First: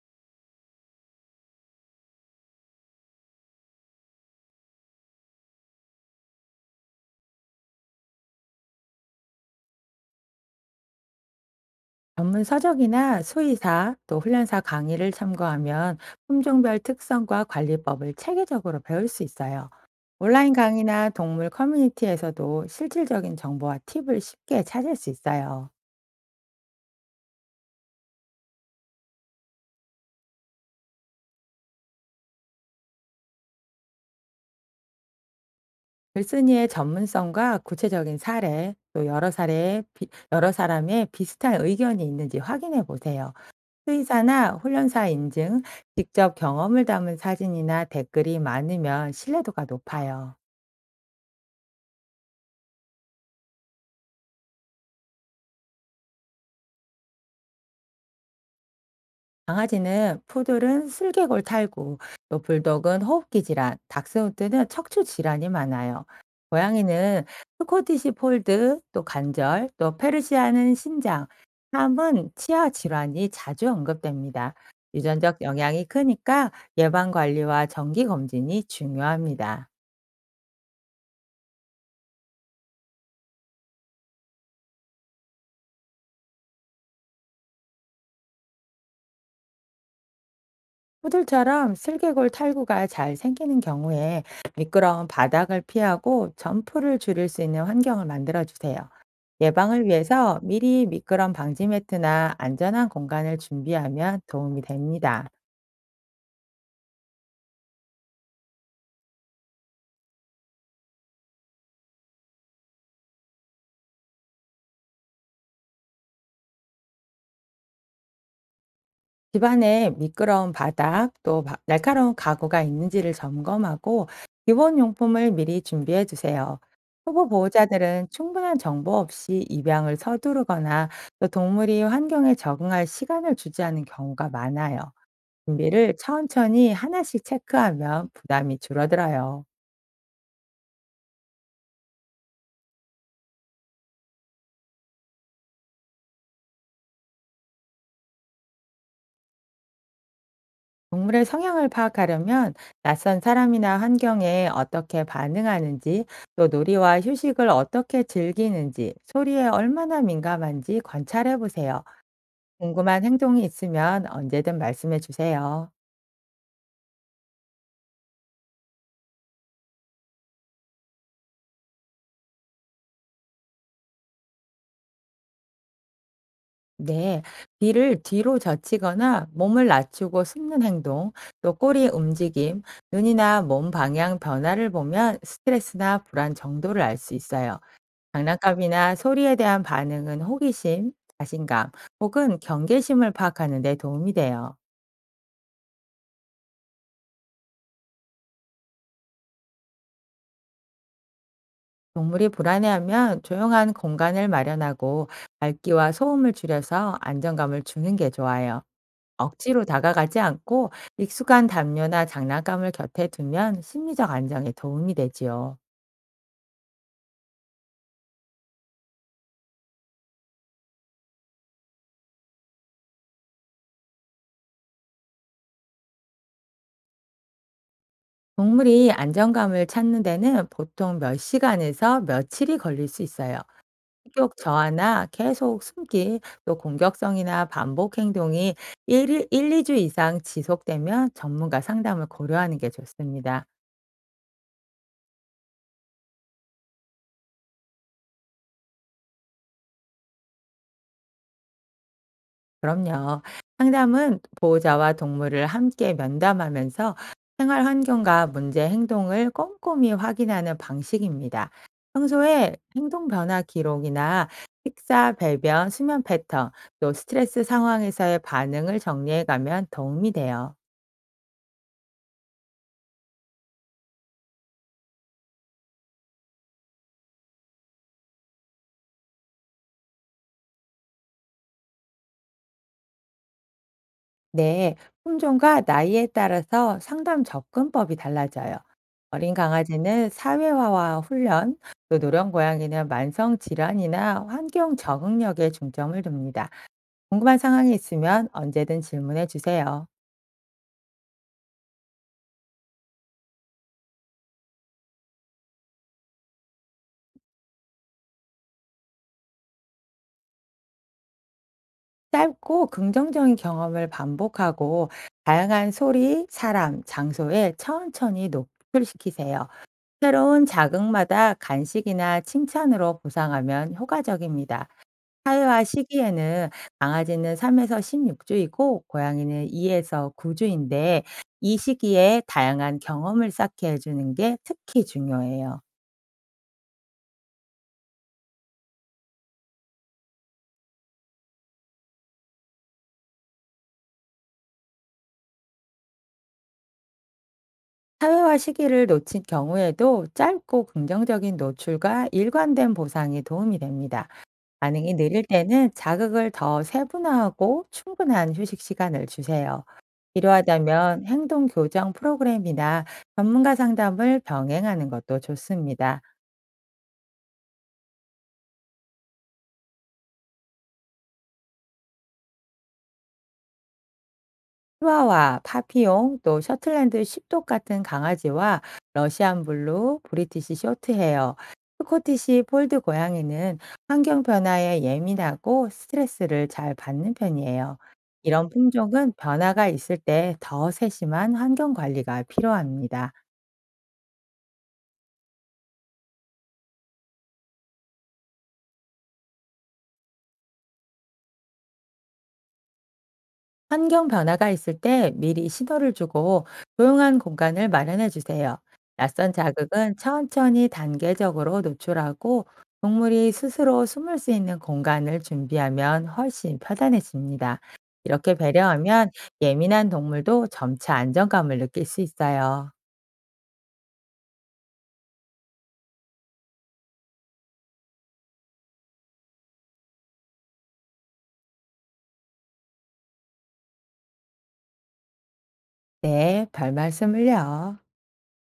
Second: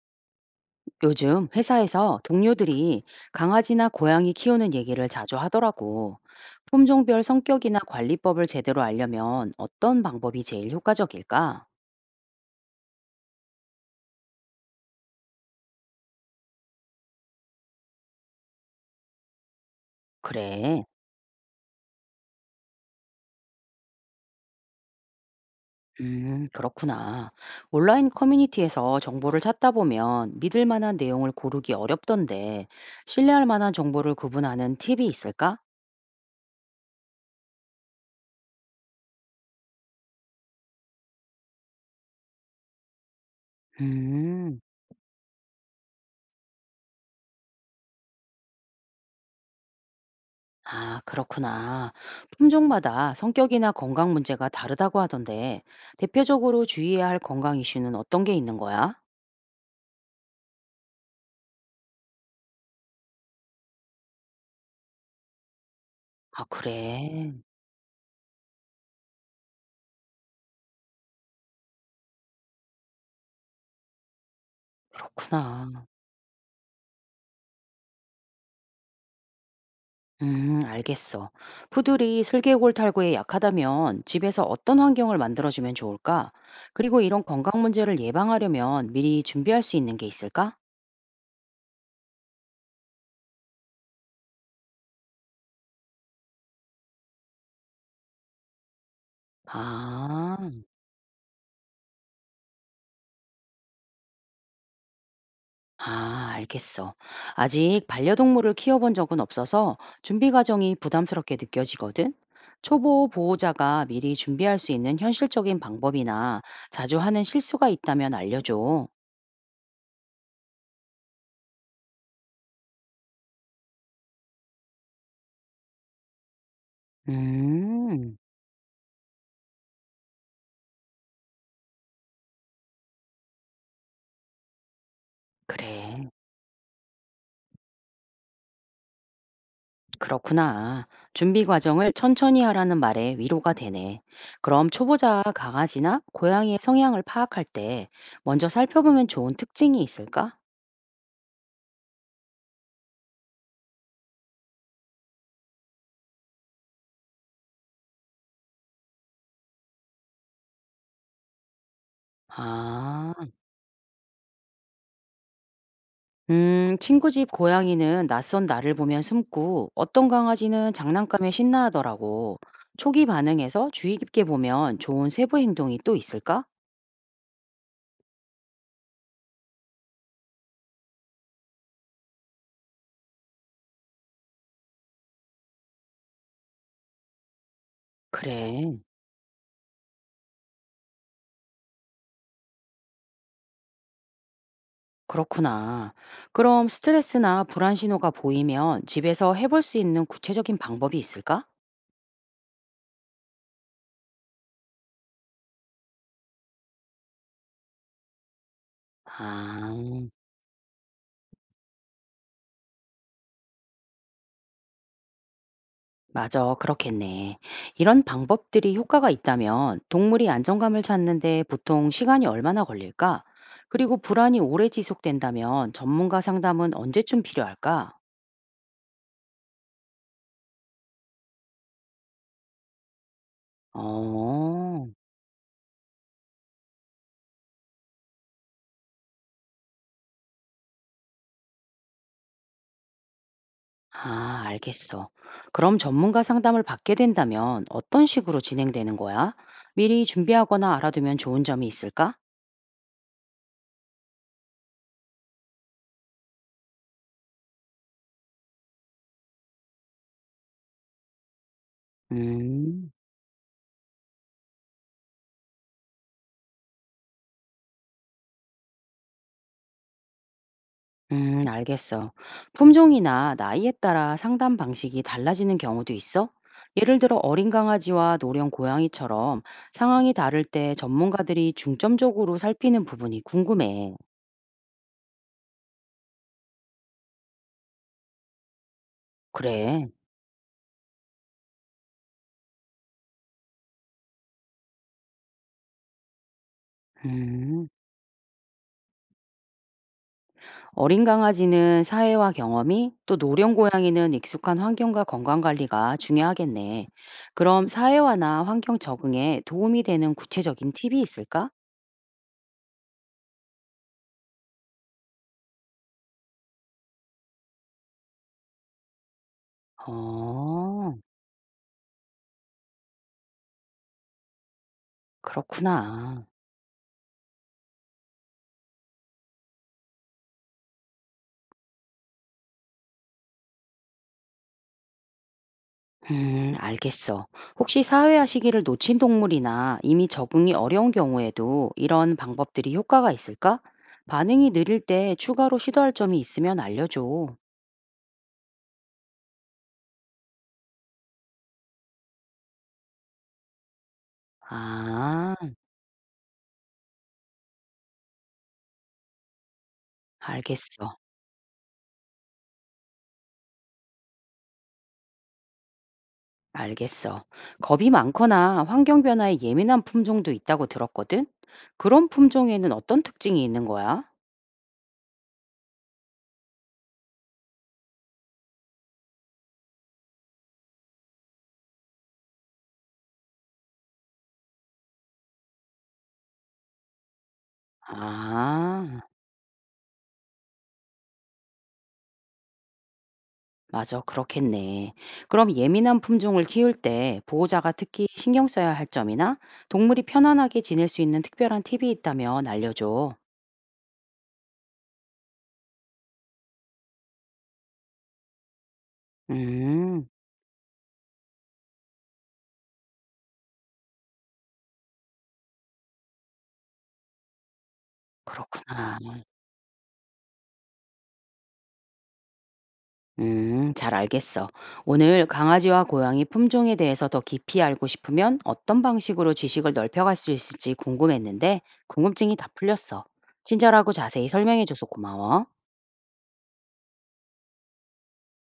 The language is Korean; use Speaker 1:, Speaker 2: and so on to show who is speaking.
Speaker 1: 요즘 회사에서 동료들이 강아지나 고양이 키우는 얘기를 자주 하더라고. 품종별 성격이나 관리법을 제대로 알려면 어떤 방법이 제일 효과적일까?
Speaker 2: 전문 서적이나 수의사 또 훈련사 강의를 참고하면 품종별 특성과 관리법을 체계적으로 배울 수 있어요. 온라인
Speaker 1: 그래.
Speaker 2: 강의나 동물 커뮤니티에서도 실질적인 정보와 팁을 쉽게 찾을 수 있어요.
Speaker 1: 그렇구나. 온라인 커뮤니티에서 정보를 찾다 보면 믿을 만한 내용을 고르기 어렵던데, 신뢰할 만한 정보를 구분하는 팁이 있을까?
Speaker 2: 글쓴이의 전문성과 구체적인 사례, 또 여러 사례, 여러 사람의 비슷한 의견이 있는지 확인해 보세요. 수의사나
Speaker 1: 음.
Speaker 2: 훈련사 인증, 직접 경험을 담은 사진이나 댓글이 많으면 신뢰도가 높아요.
Speaker 1: 아, 그렇구나. 품종마다 성격이나 건강 문제가 다르다고 하던데, 대표적으로 주의해야 할 건강 이슈는 어떤 게 있는 거야?
Speaker 2: 강아지는 푸들은 슬개골 탈구, 또 불독은 호흡기 질환, 닥스훈트는 척추 질환이 많아요.
Speaker 1: 아,
Speaker 2: 고양이는
Speaker 1: 그래.
Speaker 2: 스코티시 폴드, 또 관절, 또 페르시아는 신장, 함은 치아 질환이 자주 언급됩니다. 유전적
Speaker 1: 그렇구나.
Speaker 2: 영향이 크니까 예방 관리와 정기 검진이 중요합니다.
Speaker 1: 알겠어. 푸들이 슬개골 탈구에 약하다면 집에서 어떤 환경을 만들어주면 좋을까? 그리고 이런 건강 문제를 예방하려면 미리 준비할 수 있는 게 있을까?
Speaker 2: 호들처럼 슬개골 탈구가 잘 생기는 경우에 미끄러운 바닥을 피하고 점프를 줄일 수 있는 환경을 만들어 주세요. 예방을
Speaker 1: 아.
Speaker 2: 위해서 미리 미끄럼 방지 매트나 안전한 공간을 준비하면 도움이 됩니다.
Speaker 1: 아, 알겠어. 아직 반려동물을 키워본 적은 없어서 준비 과정이 부담스럽게 느껴지거든. 초보 보호자가 미리 준비할 수 있는 현실적인 방법이나 자주 하는 실수가 있다면 알려줘.
Speaker 2: 집안에 미끄러운 바닥 또 날카로운 가구가 있는지를 점검하고 기본 용품을 미리 준비해 주세요. 초보 보호자들은
Speaker 1: 음,
Speaker 2: 충분한 정보 없이 입양을 서두르거나 또 동물이 환경에 적응할 시간을 주지 않은 경우가 많아요. 준비를
Speaker 1: 그래.
Speaker 2: 천천히 하나씩 체크하면 부담이 줄어들어요.
Speaker 1: 그렇구나. 준비 과정을 천천히 하라는 말에 위로가 되네. 그럼 초보자 강아지나 고양이의 성향을 파악할 때 먼저 살펴보면 좋은 특징이 있을까?
Speaker 2: 동물의 성향을 파악하려면 낯선 사람이나 환경에 어떻게 반응하는지, 또 놀이와 휴식을 어떻게 즐기는지, 소리에 얼마나 민감한지 관찰해 보세요. 궁금한
Speaker 1: 아.
Speaker 2: 행동이 있으면 언제든 말씀해 주세요.
Speaker 1: 친구 집 고양이는 낯선 나를 보면 숨고 어떤 강아지는 장난감에 신나하더라고. 초기 반응에서 주의 깊게 보면 좋은 세부 행동이 또 있을까?
Speaker 2: 네, 귀를 뒤로 젖히거나 몸을 낮추고 숨는 행동, 또 꼬리 움직임, 눈이나 몸 방향 변화를 보면 스트레스나 불안 정도를 알 수 있어요.
Speaker 1: 그래,
Speaker 2: 장난감이나 소리에 대한 반응은 호기심, 자신감 혹은 경계심을 파악하는 데 도움이 돼요.
Speaker 1: 그렇구나. 그럼 스트레스나 불안 신호가 보이면 집에서 해볼 수 있는 구체적인 방법이 있을까?
Speaker 2: 동물이 불안해하면 조용한 공간을 마련하고 밝기와 소음을 줄여서 안정감을 주는 게 좋아요. 억지로
Speaker 1: 아.
Speaker 2: 다가가지 않고 익숙한 담요나 장난감을 곁에 두면 심리적 안정에 도움이 되지요.
Speaker 1: 맞아, 그렇겠네. 이런 방법들이 효과가 있다면 동물이 안정감을 찾는데 보통 시간이 얼마나 걸릴까? 그리고 불안이 오래 지속된다면 전문가 상담은 언제쯤 필요할까?
Speaker 2: 동물이 안정감을 찾는 데는 보통 몇 시간에서 며칠이 걸릴 수 있어요. 성격
Speaker 1: 어,
Speaker 2: 저하나 계속 숨기, 또 공격성이나 반복 행동이 일일 1-2주 이상 지속되면 전문가 상담을 고려하는 게 좋습니다.
Speaker 1: 아, 알겠어. 그럼 전문가 상담을 받게 된다면 어떤 식으로 진행되는 거야? 미리 준비하거나 알아두면 좋은 점이 있을까?
Speaker 2: 그럼요. 상담은 보호자와 동물을 함께 면담하면서 생활 환경과 문제 행동을 꼼꼼히 확인하는 방식입니다. 평소에
Speaker 1: 음.
Speaker 2: 행동 변화 기록이나 식사, 배변, 수면 패턴, 또 스트레스 상황에서의 반응을 정리해 가면 도움이 돼요.
Speaker 1: 알겠어. 품종이나 나이에 따라 상담 방식이 달라지는 경우도 있어? 예를 들어 어린 강아지와 노령 고양이처럼 상황이 다를 때 전문가들이 중점적으로 살피는 부분이 궁금해.
Speaker 2: 네, 품종과 나이에 따라서 상담 접근법이 달라져요. 어린
Speaker 1: 그래.
Speaker 2: 강아지는 사회화와 훈련, 또 노령 고양이는 만성 질환이나 환경 적응력에 중점을 둡니다. 궁금한
Speaker 1: 음.
Speaker 2: 상황이 있으면 언제든 질문해 주세요.
Speaker 1: 어린 강아지는 사회와 경험이, 또 노령 고양이는 익숙한 환경과 건강 관리가 중요하겠네. 그럼 사회화나 환경 적응에 도움이 되는 구체적인 팁이 있을까?
Speaker 2: 짧고 긍정적인 경험을 반복하고 다양한 소리, 사람, 장소에 천천히 노출시키세요. 새로운
Speaker 1: 어,
Speaker 2: 자극마다 간식이나 칭찬으로 보상하면 효과적입니다. 사회화
Speaker 1: 그렇구나.
Speaker 2: 시기에는 강아지는 3에서 16 주이고 고양이는 2에서 9 주인데 이 시기에 다양한 경험을 쌓게 해 주는 게 특히 중요해요.
Speaker 1: 알겠어. 혹시 사회화 시기를 놓친 동물이나 이미 적응이 어려운 경우에도 이런 방법들이 효과가 있을까? 반응이 느릴 때 추가로 시도할 점이 있으면 알려줘.
Speaker 2: 사회화 시기를 놓친 경우에도 짧고 긍정적인 노출과 일관된 보상이 도움이 됩니다. 반응이 느릴
Speaker 1: 아,
Speaker 2: 때는 자극을 더 세분화하고 충분한 휴식 시간을 주세요.
Speaker 1: 알겠어.
Speaker 2: 필요하다면 행동 교정 프로그램이나 전문가 상담을 병행하는 것도 좋습니다.
Speaker 1: 알겠어. 겁이 많거나 환경 변화에 예민한 품종도 있다고 들었거든? 그런 품종에는 어떤 특징이 있는 거야?
Speaker 2: 치와와, 파피옹, 또 셔틀랜드 십독 같은 강아지와 러시안 블루, 브리티시 쇼트헤어, 스코티시 폴드 고양이는 환경 변화에 예민하고 스트레스를 잘 받는 편이에요. 이런
Speaker 1: 아.
Speaker 2: 품종은 변화가 있을 때 더 세심한 환경 관리가 필요합니다.
Speaker 1: 맞아, 그렇겠네. 그럼 예민한 품종을 키울 때 보호자가 특히 신경 써야 할 점이나 동물이 편안하게 지낼 수 있는 특별한 팁이 있다면 알려줘.
Speaker 2: 환경 변화가 있을 때 미리 신호를 주고 조용한 공간을 마련해 주세요. 낯선 자극은
Speaker 1: 음,
Speaker 2: 천천히 단계적으로 노출하고 동물이 스스로 숨을 수 있는 공간을 준비하면 훨씬 편안해집니다. 이렇게
Speaker 1: 그렇구나.
Speaker 2: 배려하면 예민한 동물도 점차 안정감을 느낄 수 있어요.
Speaker 1: 잘 알겠어. 오늘 강아지와 고양이 품종에 대해서 더 깊이 알고 싶으면 어떤 방식으로 지식을 넓혀갈 수 있을지 궁금했는데 궁금증이 다 풀렸어. 친절하고 자세히 설명해줘서 고마워.
Speaker 2: 네, 별 말씀을요.